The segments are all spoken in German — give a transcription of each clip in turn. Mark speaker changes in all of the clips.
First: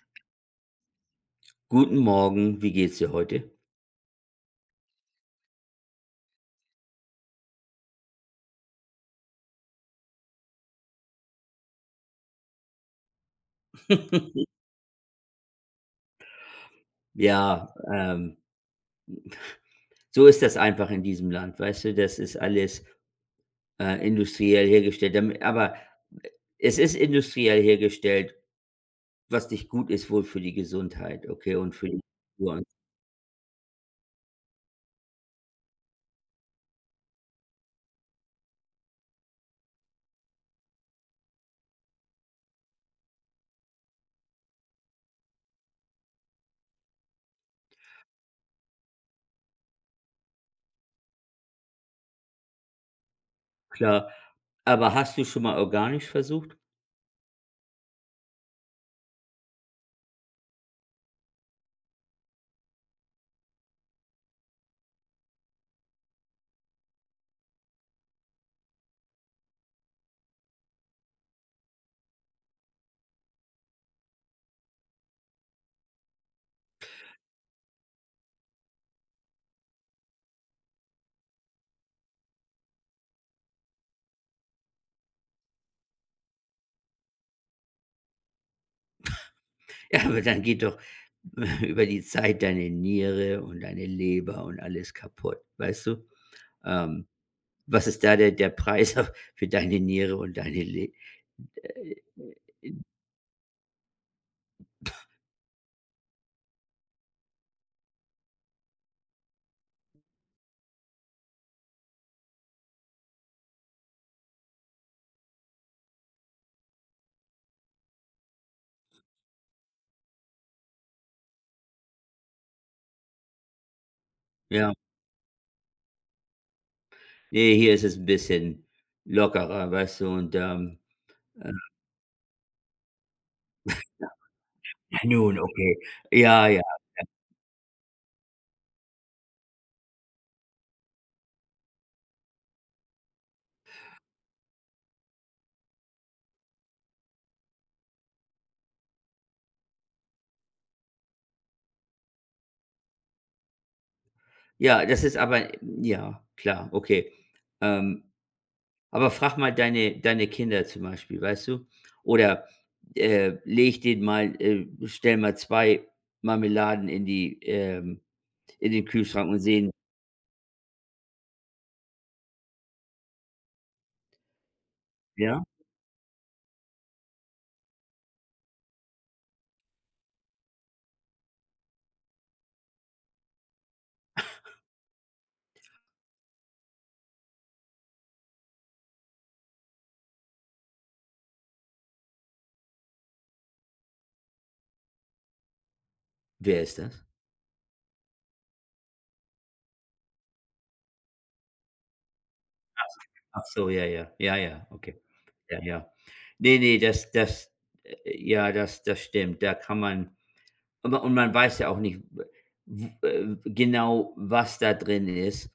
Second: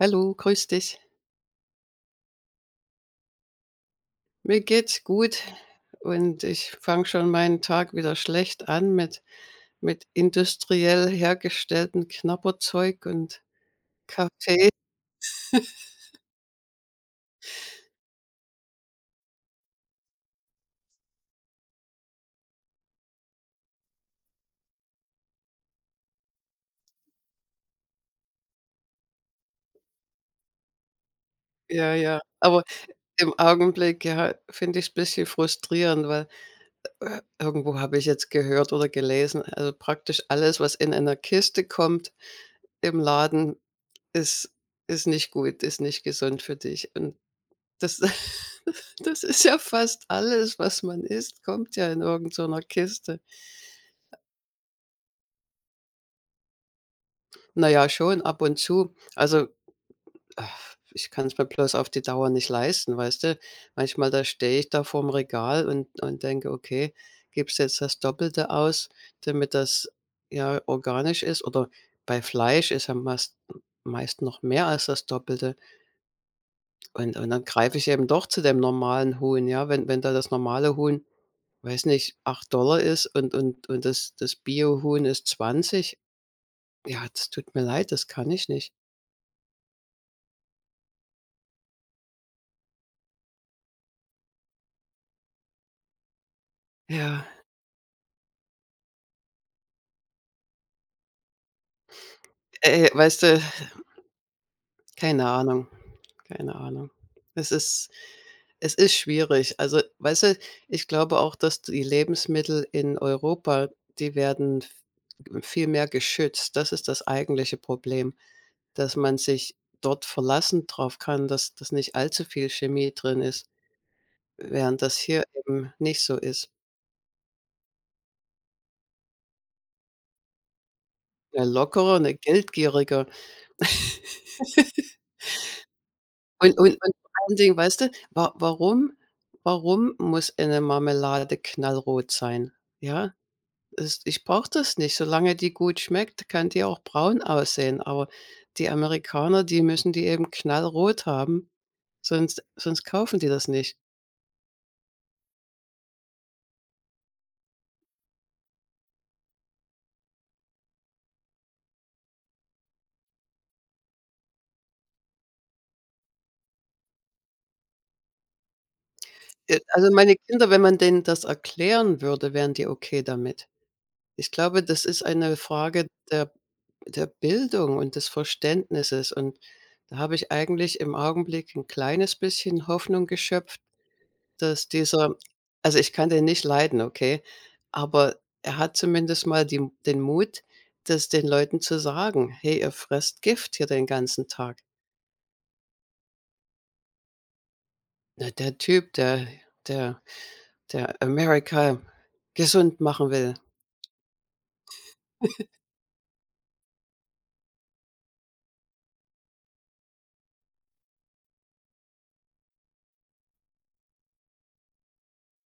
Speaker 1: Hallo, grüß dich.
Speaker 2: Guten Morgen, wie geht's dir heute?
Speaker 1: Mir geht's gut und ich fange schon meinen Tag wieder schlecht an mit industriell hergestelltem Knapperzeug und Kaffee.
Speaker 2: Ja, so ist das einfach in diesem Land, weißt du? Das ist alles, industriell hergestellt, damit aber es ist industriell hergestellt, was nicht gut ist wohl für die Gesundheit, okay, und für
Speaker 1: Ja,
Speaker 2: die
Speaker 1: ja.
Speaker 2: Natur, und
Speaker 1: Aber
Speaker 2: so,
Speaker 1: im Augenblick, ja, finde ich's bisschen frustrierend, weil, irgendwo habe ich jetzt gehört oder gelesen, also praktisch alles, was in einer Kiste kommt im Laden, ist nicht gut, ist nicht gesund für dich. Und Das das ist ja fast alles, was man isst, kommt ja in irgend so einer Kiste.
Speaker 2: klar. Aber hast du schon mal organisch versucht?
Speaker 1: Na ja, schon ab und zu. Also, ah, ich kann es mir bloß auf die Dauer nicht leisten, weißt du? Manchmal, da stehe ich da vorm Regal und denke: „Okay, gibst jetzt das Doppelte aus, damit das, ja, organisch ist?" Oder bei Fleisch ist ja meist noch mehr als das Doppelte. Und dann greife ich eben doch zu dem normalen Huhn, ja? Wenn da das normale Huhn weiß nicht, 8 Dollar ist und das Bio-Huhn ist 20. Ja, das tut mir leid, das kann ich nicht.
Speaker 2: Ja, aber dann geht doch über die Zeit deine Niere und deine Leber und alles kaputt, weißt du? Ähm,
Speaker 1: Ja,
Speaker 2: was ist da der Preis für deine Niere und deine Leber?
Speaker 1: weißt du, keine Ahnung, keine Ahnung. Es ist schwierig. Also, weißt du, ich glaube auch, dass die Lebensmittel in Europa, die werden v viel mehr geschützt. Das ist das eigentliche Problem, dass man sich dort verlassen drauf kann, dass nicht allzu viel Chemie drin ist,
Speaker 2: Ja.
Speaker 1: während das hier eben nicht so ist.
Speaker 2: Ne, hier ist es ein bisschen lockerer, weißt du, und,
Speaker 1: 'Ne
Speaker 2: äh,
Speaker 1: lockere, 'ne geldgierige.
Speaker 2: nun, okay. Ja,
Speaker 1: Und
Speaker 2: ja.
Speaker 1: und und vor allen Dingen, weißt du, wa warum warum muss eine Marmelade knallrot sein? Ja, es ich brauche das nicht. Solange die gut schmeckt, kann die auch braun aussehen, aber die Amerikaner, die müssen die eben knallrot haben, sonst kaufen die das nicht.
Speaker 2: Ja, das ist aber, ja, klar, okay. Ähm, aber frag mal deine Kinder zum Beispiel, weißt du? Oder, leg denen mal stell mal 2 Marmeladen in die, in den Kühlschrank, und sehen,
Speaker 1: Also, meine Kinder, wenn man denen das erklären würde, wären die okay damit. Ich glaube, das ist eine
Speaker 2: ja?
Speaker 1: Frage der Bildung und des Verständnisses, und da habe ich eigentlich im Augenblick ein kleines bisschen Hoffnung geschöpft, dass dieser — also, ich kann den nicht leiden, okay, aber er hat zumindest mal die den Mut, das den Leuten zu sagen: „Hey, ihr fresst Gift hier den ganzen Tag."
Speaker 2: Wer ist das?
Speaker 1: Na, der Typ, der der der Amerika gesund machen will.
Speaker 2: Ach so, ja, ja. Ja, ja, okay. Ja, ja. Ne, ne, das das ja, das stimmt. Da kann man. Aber man weiß ja auch nicht, w genau, was da drin ist.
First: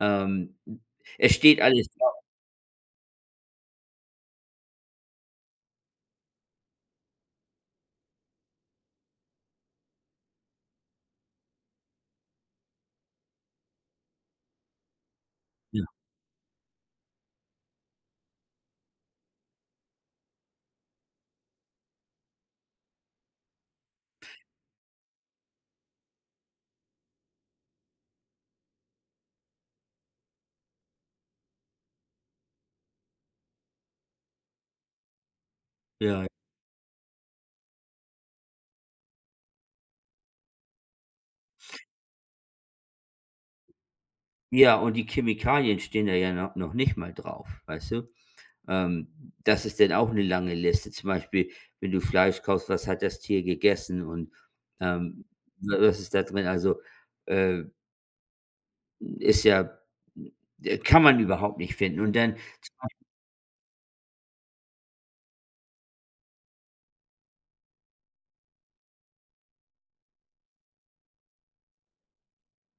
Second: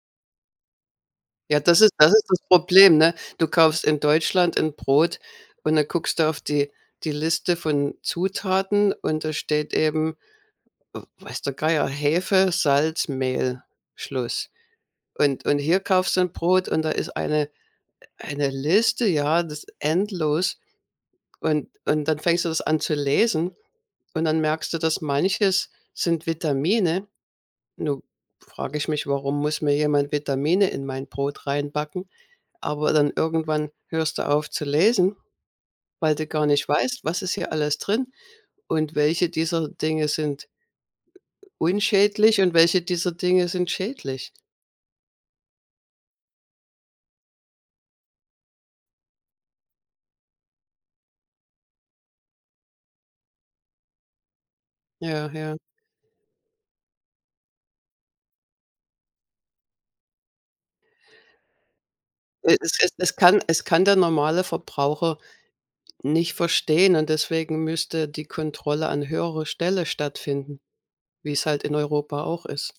Speaker 2: Ähm, es
Speaker 1: Ja,
Speaker 2: steht
Speaker 1: das
Speaker 2: alles
Speaker 1: ist
Speaker 2: drauf,
Speaker 1: das Problem, ne? Du kaufst in Deutschland 'n Brot und dann guckst du auf die Liste von Zutaten, und da steht eben, w weiß der Geier, Hefe, Salz, Mehl, Schluss. Und hier
Speaker 2: ja,
Speaker 1: kaufst du 'n Brot und da ist eine Liste, ja, das endlos. Und dann fängst du das an zu lesen und dann merkst du, dass manches sind Vitamine. Nun frage ich mich, warum muss mir jemand Vitamine in mein Brot reinbacken? Aber dann irgendwann hörst du auf zu lesen, weil du
Speaker 2: ja.
Speaker 1: gar nicht weißt, was ist hier alles drin und welche dieser Dinge sind unschädlich und welche dieser Dinge sind schädlich.
Speaker 2: Ja, und die Chemikalien stehen da ja, noch nicht mal drauf, weißt du? Das ist dann auch eine lange Liste. Zum Beispiel, wenn du Fleisch kaufst, was hat das Tier gegessen und, ähm,
Speaker 1: Ja, ja.
Speaker 2: wa was ist da drin? Also, äh, ist ja, kann man überhaupt nicht finden. Und dann.
Speaker 1: E es es es kann der normale Verbraucher nicht verstehen, und deswegen müsste die Kontrolle an höherer Stelle stattfinden, wie es halt in Europa auch ist.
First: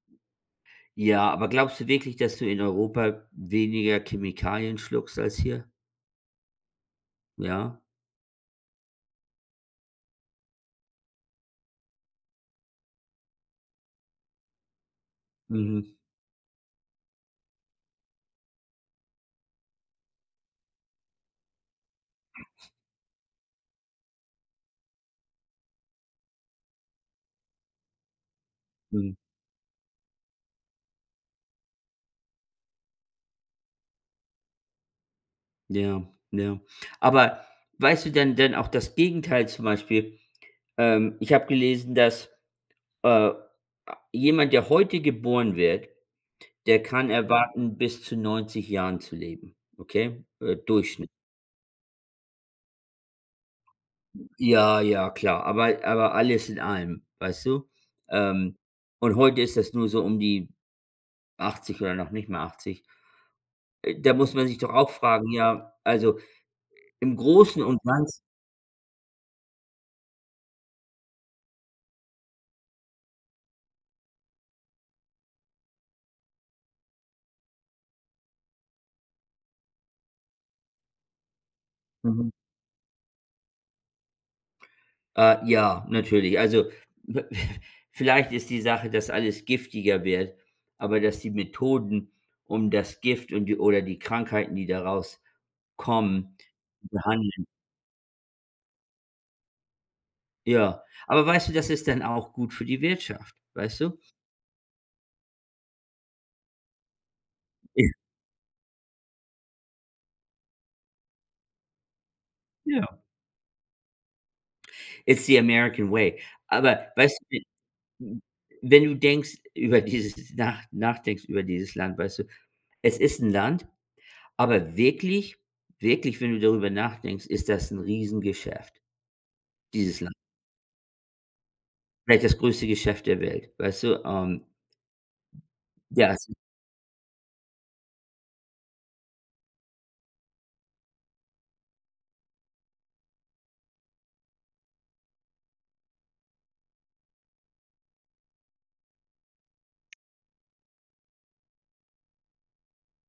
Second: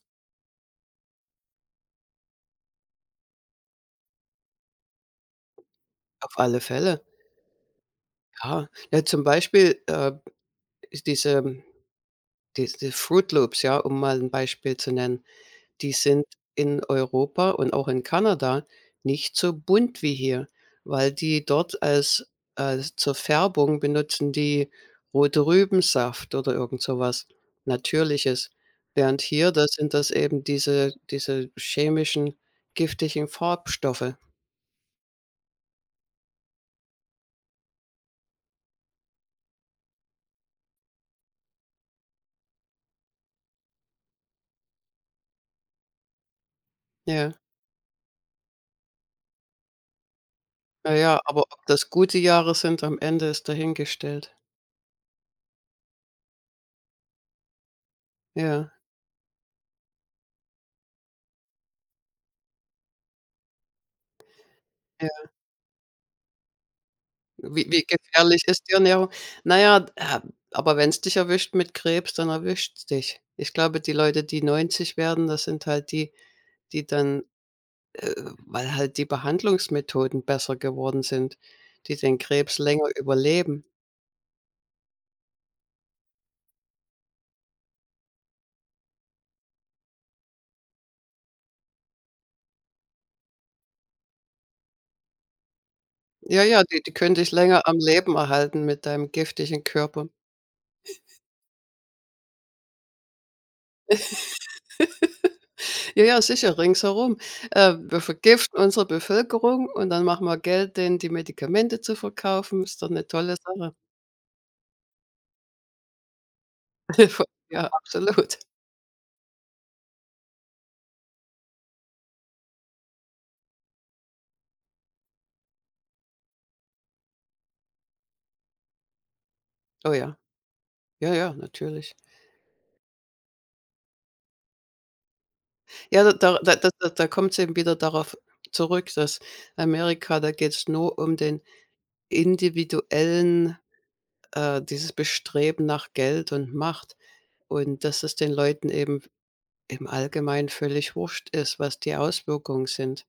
Speaker 2: Ja, aber glaubst du wirklich, dass du in Europa weniger Chemikalien schluckst als hier?
Speaker 1: Auf alle Fälle,
Speaker 2: Ja.
Speaker 1: ja. Ja, zum Beispiel, diese Fruit Loops, ja, um mal ein Beispiel zu nennen. Die
Speaker 2: Mhm.
Speaker 1: sind in Europa und auch in Kanada nicht so bunt wie hier, weil die dort als zur Färbung benutzen die rote Rübensaft oder irgend sowas Natürliches.
Speaker 2: Mhm.
Speaker 1: Während hier, da sind das eben diese chemischen, giftigen Farbstoffe.
Speaker 2: Ja, ja. Aber weißt du denn auch das Gegenteil zum Beispiel? Ich habe gelesen, dass, äh, jemand, der heute geboren wird, der kann
Speaker 1: Ja.
Speaker 2: erwarten, bis zu 90 Jahren zu leben, okay?
Speaker 1: Na
Speaker 2: Durchschnitt.
Speaker 1: ja, aber ob das gute Jahre sind, am Ende ist dahingestellt.
Speaker 2: Ja, ja, klar, aber alles in allem, weißt du?
Speaker 1: Ja,
Speaker 2: Ähm,
Speaker 1: ja.
Speaker 2: und heute ist das nur so um die 80 oder noch nicht mal 80. Da muss man sich doch auch fragen, ja, also im Großen
Speaker 1: Wie
Speaker 2: und
Speaker 1: wie
Speaker 2: Ganzen.
Speaker 1: gefährlich ist die Ernährung? Na ja, aber wenn es dich erwischt mit Krebs, dann erwischt's dich. Ich glaube, die Leute, die 90 werden, das sind halt die, die dann, äh, weil halt die Behandlungsmethoden besser geworden sind, die den
Speaker 2: Mhm.
Speaker 1: Krebs länger überleben.
Speaker 2: Ja, natürlich. Also, w vielleicht ist die Sache, dass alles giftiger wird, aber dass die Methoden, um das Gift und die oder die Krankheiten, die daraus kommen,
Speaker 1: Ja, ja, die die können dich
Speaker 2: behandeln.
Speaker 1: länger am Leben erhalten mit deinem giftigen Körper.
Speaker 2: Ja, aber weißt du, das ist dann auch gut für die Wirtschaft, weißt du?
Speaker 1: Ja, ja, sicher, ringsherum. Wir vergiften unsere Bevölkerung und dann machen wir Geld, denen die Medikamente zu verkaufen. Ist doch
Speaker 2: Ja.
Speaker 1: eine tolle Sache.
Speaker 2: It's the American way. Aber weißt du, w
Speaker 1: Ja, absolut.
Speaker 2: wenn du denkst über dieses nach nachdenkst über dieses Land, weißt du, es ist ein Land. Aber wirklich, wirklich, wenn du darüber nachdenkst, ist das ein Riesengeschäft,
Speaker 1: Oh
Speaker 2: dieses Land.
Speaker 1: ja. Ja, ja, natürlich.
Speaker 2: Vielleicht das größte Geschäft der Welt, weißt du?
Speaker 1: Ja, da
Speaker 2: Ja, es.
Speaker 1: da da da da da kommt's eben wieder darauf zurück, dass Amerika — da geht's nur um den individuellen, dieses Bestreben nach Geld und Macht, und dass es den Leuten eben im Allgemeinen völlig wurscht ist, was die Auswirkungen sind.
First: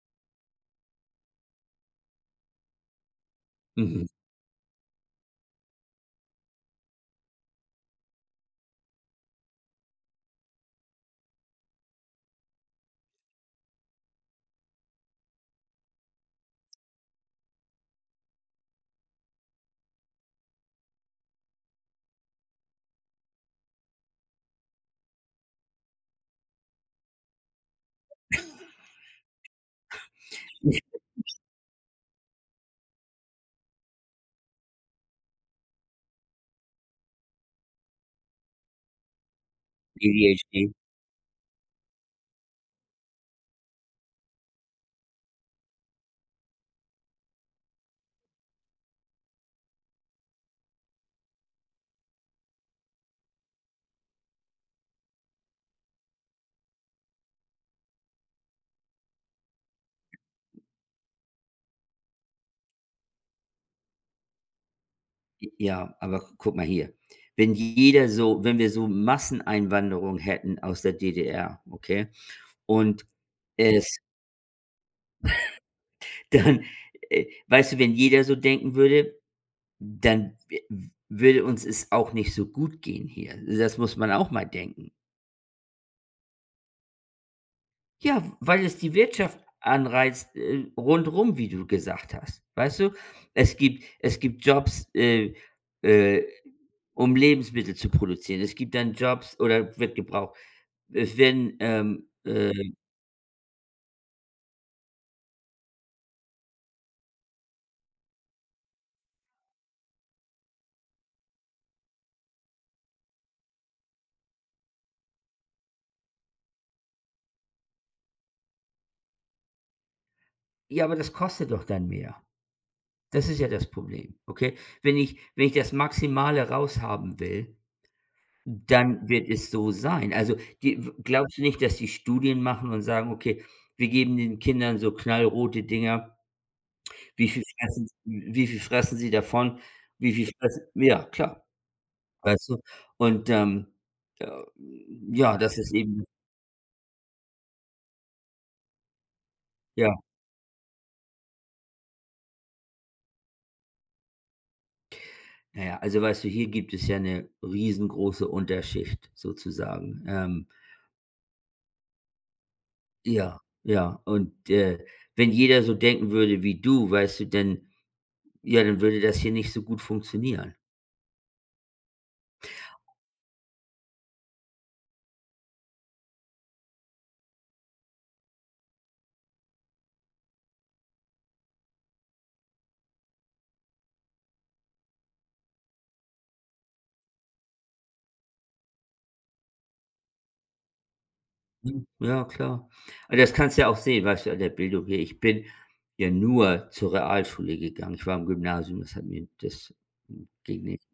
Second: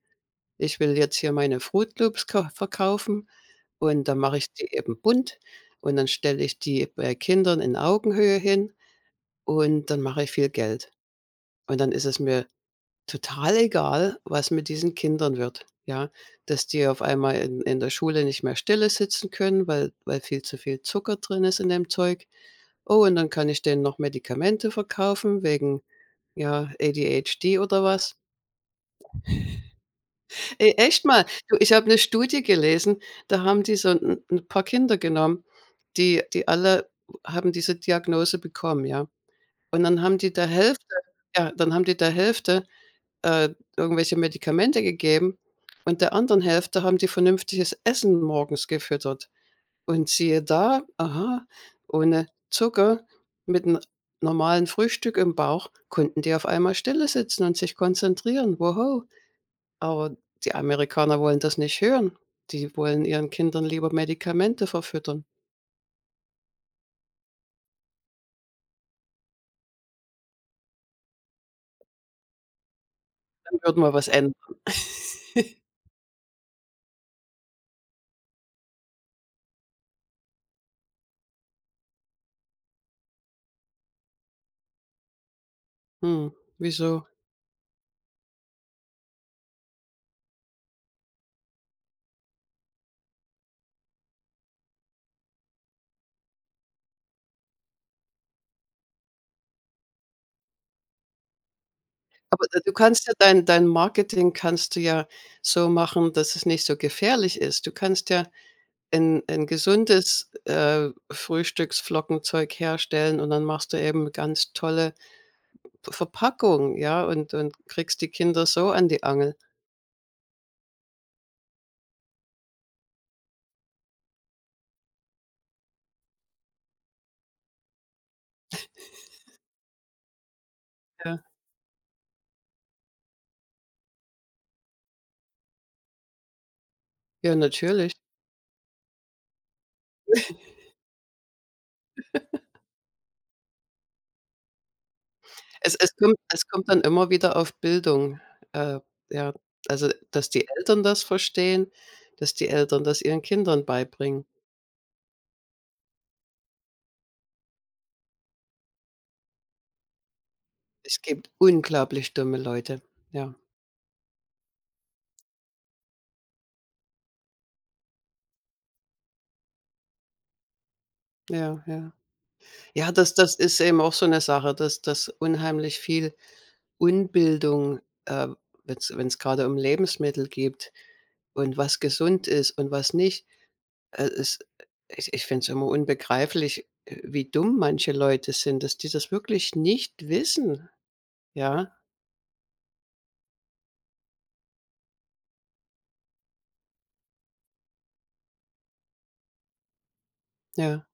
Speaker 1: Ich will jetzt hier meine Froot Loops ka verkaufen
Speaker 2: Mhm,
Speaker 1: und dann mache ich die eben bunt und dann stelle ich die bei Kindern in Augenhöhe hin und dann mache ich viel Geld. Und dann ist es mir total egal, was mit diesen Kindern wird, ja? Dass die auf einmal in der Schule nicht mehr Stille sitzen können, weil viel zu viel Zucker drin ist in dem Zeug. Oh, und dann kann ich denen noch Medikamente verkaufen wegen, ja, ADHD oder was. Ey, echt mal, du, ich habe eine Studie gelesen, da haben die so ein 'n paar Kinder genommen, die die alle haben diese Diagnose bekommen, ja? Und dann haben die der
Speaker 2: ADHD.
Speaker 1: Hälfte Ja, dann haben die der Hälfte äh, irgendwelche Medikamente gegeben und der anderen Hälfte haben die vernünftiges Essen morgens gefüttert. Und siehe da, aha, ohne Zucker, mit einem normalen Frühstück im Bauch konnten die auf einmal stille sitzen und sich konzentrieren. Woho. Aber die Amerikaner wollen das nicht hören. Die wollen ihren Kindern lieber Medikamente verfüttern.
Speaker 2: Ja, aber guck mal hier. Wenn wir so Masseneinwanderung hätten aus der DDR, okay? Und
Speaker 1: Dann würden wir
Speaker 2: es
Speaker 1: was ändern.
Speaker 2: dann, weißt du, wenn jeder so denken würde, dann w würde uns es auch nicht so gut gehen hier. Das muss man auch mal denken.
Speaker 1: Hm, wieso?
Speaker 2: Ja, weil es die Wirtschaft anreizt, rundrum, wie du gesagt hast. Weißt du? Es gibt Jobs, äh, um Lebensmittel zu produzieren. Es gibt dann Jobs oder wird gebraucht. Es werden,
Speaker 1: Aber d du kannst ja dein Marketing kannst du ja so machen, dass es nicht so gefährlich ist. Du kannst ja 'n gesundes, Frühstücksflockenzeug herstellen, und dann machst du eben ganz tolle P Verpackung, ja, und kriegst die Kinder so an die Angel.
Speaker 2: ja, aber das kostet doch dann mehr. Das ist ja das Problem, okay? Wenn ich das Maximale raushaben will, dann wird es so sein. Also, die w
Speaker 1: Ja,
Speaker 2: glaubst du nicht, dass die Studien machen und sagen: „Okay, wir geben den Kindern so knallrote Dinger.“
Speaker 1: ja, natürlich.
Speaker 2: wie viel fressen sie davon? Wie viel fressen ja, klar, weißt du? Und, äh, ja, das ist
Speaker 1: Es es
Speaker 2: eben,
Speaker 1: kommt es kommt dann immer wieder auf Bildung, äh, ja. Also,
Speaker 2: ja,
Speaker 1: dass die Eltern das verstehen, dass die Eltern das ihren Kindern beibringen.
Speaker 2: na ja, also, weißt du, hier gibt es ja 'ne riesengroße Unterschicht sozusagen.
Speaker 1: Es gibt unglaublich dumme Leute. Ja,
Speaker 2: Ja, ja, und, wenn jeder so denken würde wie du, weißt du, dann, ja, dann würde das hier nicht so gut funktionieren.
Speaker 1: ja, ja. Ja, das ist eben auch so eine Sache, dass unheimlich viel Unbildung, äh, wenn's grade um Lebensmittel geht und was gesund ist und was nicht. Es Ich finde es immer unbegreiflich, wie dumm manche Leute sind, dass die das wirklich nicht wissen. Ja,
Speaker 2: Mhm. Ja, klar. Aber das kannst du ja auch sehen, weißt du, an der Bildung hier. Ich bin ja nur zur Realschule gegangen. Ich war im Gymnasium, das hat mir das ging nicht.
Speaker 1: ja,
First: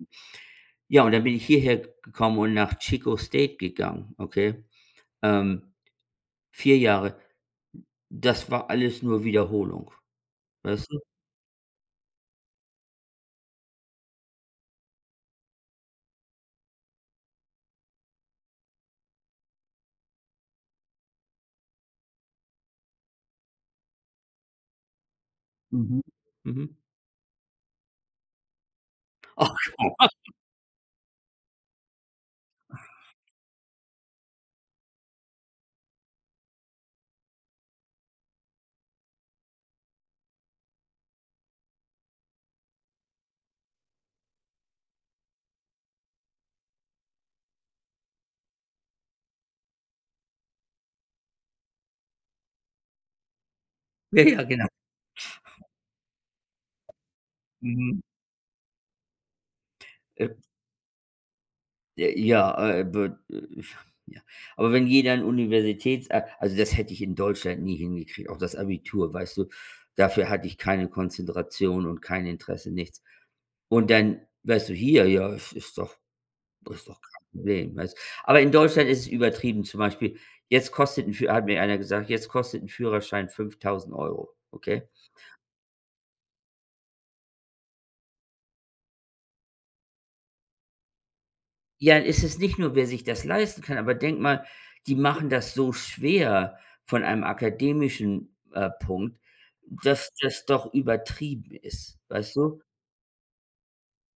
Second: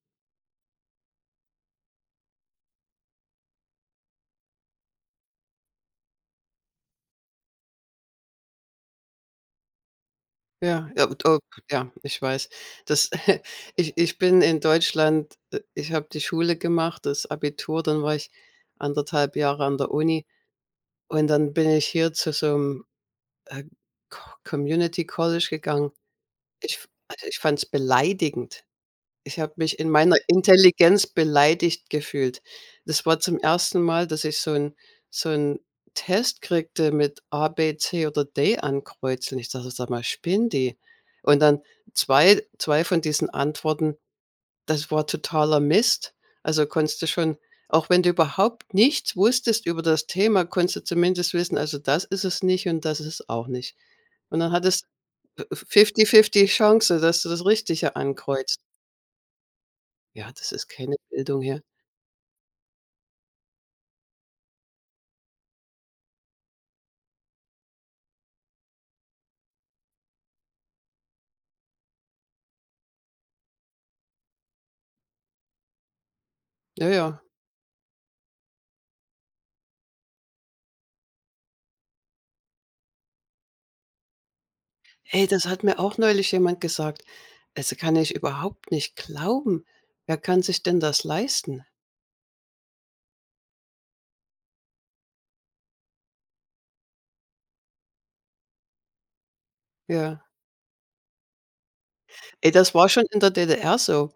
Speaker 2: Ja, und dann bin ich hierher gekommen und nach Chico State gegangen, okay? Ähm, 4 Jahre. Das war alles nur Wiederholung,
Speaker 1: ja,
Speaker 2: weißt du?
Speaker 1: ja, und oh, ja, ich weiß. Das Ich bin in Deutschland — ich habe die Schule gemacht, das Abitur, dann war ich anderthalb Jahre an der Uni und dann bin ich hier zu so, äh, Co Community College gegangen.
Speaker 2: Mhm.
Speaker 1: Ich
Speaker 2: Mhm.
Speaker 1: f Also, ich fand's beleidigend. Ich habe
Speaker 2: Ach,
Speaker 1: mich in
Speaker 2: komm.
Speaker 1: meiner Intelligenz beleidigt gefühlt. Das war zum ersten Mal, dass ich so 'n so 'n Test kriegte mit A, B, C oder D ankreuzen. Ich dachte: „Sag mal, spinnen die?" Und dann, zwei von diesen Antworten, das war totaler Mist. Also, konntest du schon, auch wenn du überhaupt nichts wusstest über das Thema, konntest du zumindest wissen: „Also, das ist es nicht und das ist es auch nicht."
Speaker 2: Ja,
Speaker 1: Und
Speaker 2: ja,
Speaker 1: dann
Speaker 2: genau.
Speaker 1: hattest f fifty-fifty Chance, dass du das Richtige
Speaker 2: Mhm.
Speaker 1: ankreuzt.
Speaker 2: Äh,
Speaker 1: Ja, das ist keine Bildung hier.
Speaker 2: ja, ja, be ja. Aber wenn jeder ein Universitäts a also, das hätte ich in Deutschland nie hingekriegt, auch das Abitur, weißt du? Dafür hatte ich keine Konzentration und kein Interesse, nichts. Und dann, weißt du, hier, ja, es ist doch
Speaker 1: Ja,
Speaker 2: ist doch
Speaker 1: ja.
Speaker 2: kein Problem, weißt. Aber in Deutschland ist es übertrieben. Zum Beispiel, jetzt kostet ein Fü hat mir einer gesagt: „Jetzt kostet ein Führerschein 5.000 Euro, okay?“
Speaker 1: Ey, das hat mir auch neulich jemand gesagt. Also, kann ich überhaupt nicht glauben. Wer kann sich denn das leisten?
Speaker 2: Ja, es ist nicht nur, wer sich das leisten kann, aber denk mal, die machen das so schwer von einem akademischen, Punkt, dass
Speaker 1: Ja.
Speaker 2: das doch übertrieben ist, weißt
Speaker 1: Ey,
Speaker 2: du?
Speaker 1: das war schon in der DDR so.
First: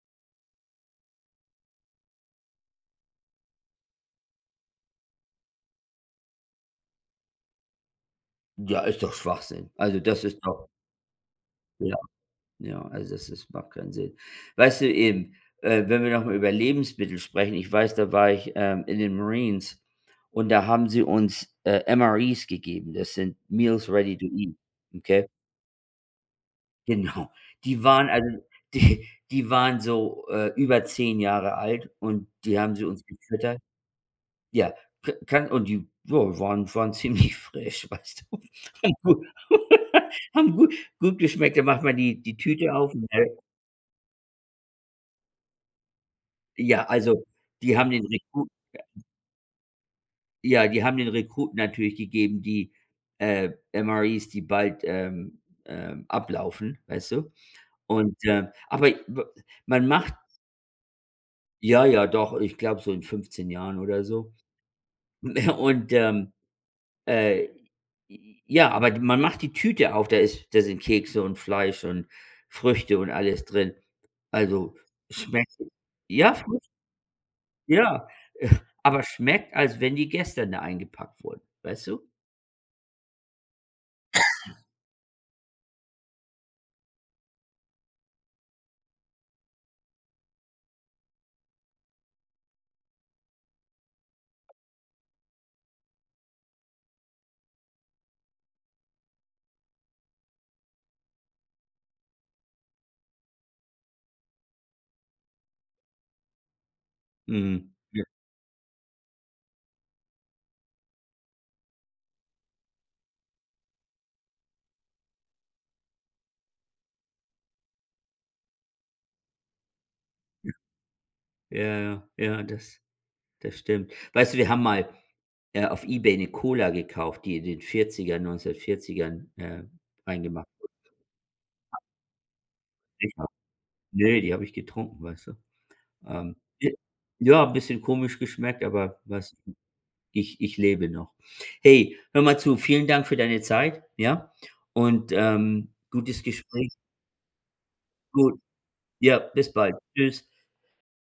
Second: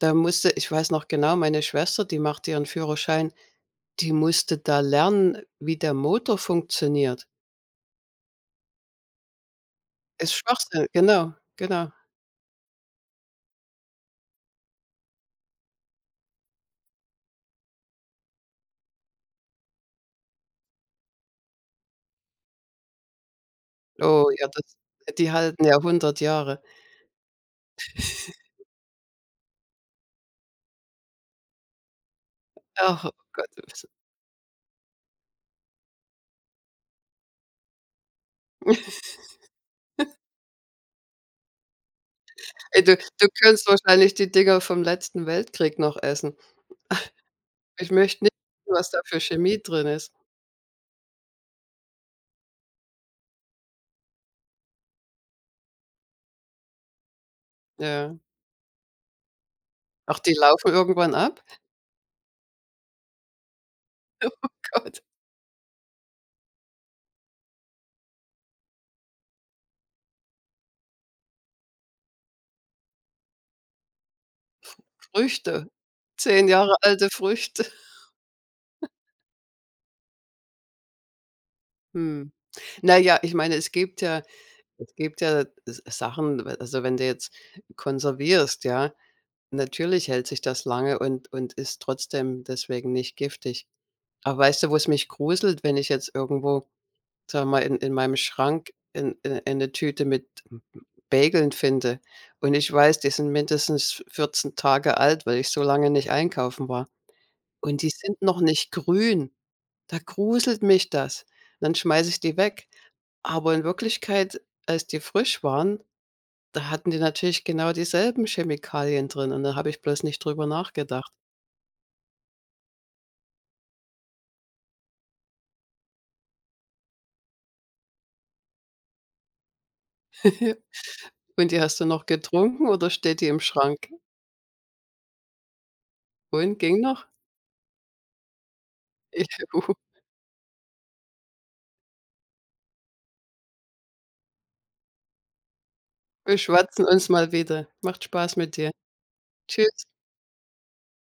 Speaker 1: Da musste ich — weiß noch genau, meine Schwester, die machte ihren Führerschein. Die musste da lernen, wie der Motor funktioniert.
Speaker 2: Ja, ist doch Schwachsinn. Also, das
Speaker 1: Ist
Speaker 2: ist doch,
Speaker 1: Schwachsinn, genau, genau.
Speaker 2: ja, ja, also, das ist macht keinen Sinn. Weißt du eben, wenn wir noch mal über Lebensmittel sprechen, ich weiß, da war ich, in den Marines, und da haben sie uns, MREs gegeben. Das sind Meals Ready to
Speaker 1: Oh ja,
Speaker 2: Eat,
Speaker 1: das
Speaker 2: okay?
Speaker 1: die halten ja 100 Jahre.
Speaker 2: Genau. Die waren also die waren so, über 10 Jahre alt, und die haben sie
Speaker 1: Ach,
Speaker 2: uns
Speaker 1: oh Gott.
Speaker 2: gefüttert. Ja, ka kann, und die, ja, waren ziemlich frisch, weißt du? Haben gut haben gut geschmeckt. Da macht man die Tüte
Speaker 1: Ey,
Speaker 2: auf, ne?
Speaker 1: du könntest wahrscheinlich die Dinger vom letzten Weltkrieg noch essen.
Speaker 2: Ja, also, die
Speaker 1: Ich
Speaker 2: haben den
Speaker 1: möchte nicht
Speaker 2: Rekruten
Speaker 1: wissen, was da für Chemie drin ist.
Speaker 2: ja, die haben den Rekruten natürlich gegeben, die, MREs, die bald, ablaufen, weißt du?
Speaker 1: Ja.
Speaker 2: Und, aber w man macht.
Speaker 1: Ach, die laufen irgendwann ab?
Speaker 2: Ja, ja, doch, ich glaube so in 15 Jahren oder so.
Speaker 1: Gott,
Speaker 2: Und, äh, ja, aber d man macht die Tüte auf, da ist da sind Kekse und Fleisch und Früchte und alles drin. Also, schmeckt,
Speaker 1: Früchte,
Speaker 2: ja,
Speaker 1: 10
Speaker 2: frisch,
Speaker 1: Jahre alte Früchte.
Speaker 2: ja, aber schmeckt, als wenn die gestern da eingepackt wurden, weißt du?
Speaker 1: Hm. Na ja, ich meine, es gibt ja S Sachen, we also, wenn du jetzt konservierst, ja, natürlich hält sich das lange und ist trotzdem deswegen nicht giftig. Aber weißt du, wo es mich gruselt, wenn ich jetzt irgendwo, sagen wir mal, in meinem Schrank in eine Tüte mit Bageln finde und ich weiß, die sind mindestens 14 Tage alt, weil ich so lange nicht einkaufen war,
Speaker 2: Mhm.
Speaker 1: und die
Speaker 2: Ja,
Speaker 1: sind noch nicht grün. Da gruselt mich das. Dann schmeiße ich die weg. Aber in Wirklichkeit, als die frisch waren, da hatten die natürlich genau dieselben Chemikalien drin und da habe ich bloß nicht drüber nachgedacht.
Speaker 2: ja, ja, ja, das stimmt. Weißt du, wir haben mal, auf eBay eine Cola gekauft, die in den 40ern 1940ern, reingemacht
Speaker 1: Und die hast du noch getrunken oder steht die
Speaker 2: wurde.
Speaker 1: im Schrank?
Speaker 2: Ne, die habe ich getrunken, weißt du?
Speaker 1: Und,
Speaker 2: J
Speaker 1: ging noch?
Speaker 2: ja, bisschen komisch geschmeckt, aber
Speaker 1: Ich,
Speaker 2: was?
Speaker 1: uh,
Speaker 2: Ich lebe noch. Hey, hör mal zu, vielen Dank für deine Zeit, ja? Und, gutes
Speaker 1: wir
Speaker 2: Gespräch.
Speaker 1: schwatzen uns mal wieder. Macht Spaß
Speaker 2: Gut,
Speaker 1: mit dir.
Speaker 2: ja, bis bald.
Speaker 1: Tschüss.
Speaker 2: Tschüss.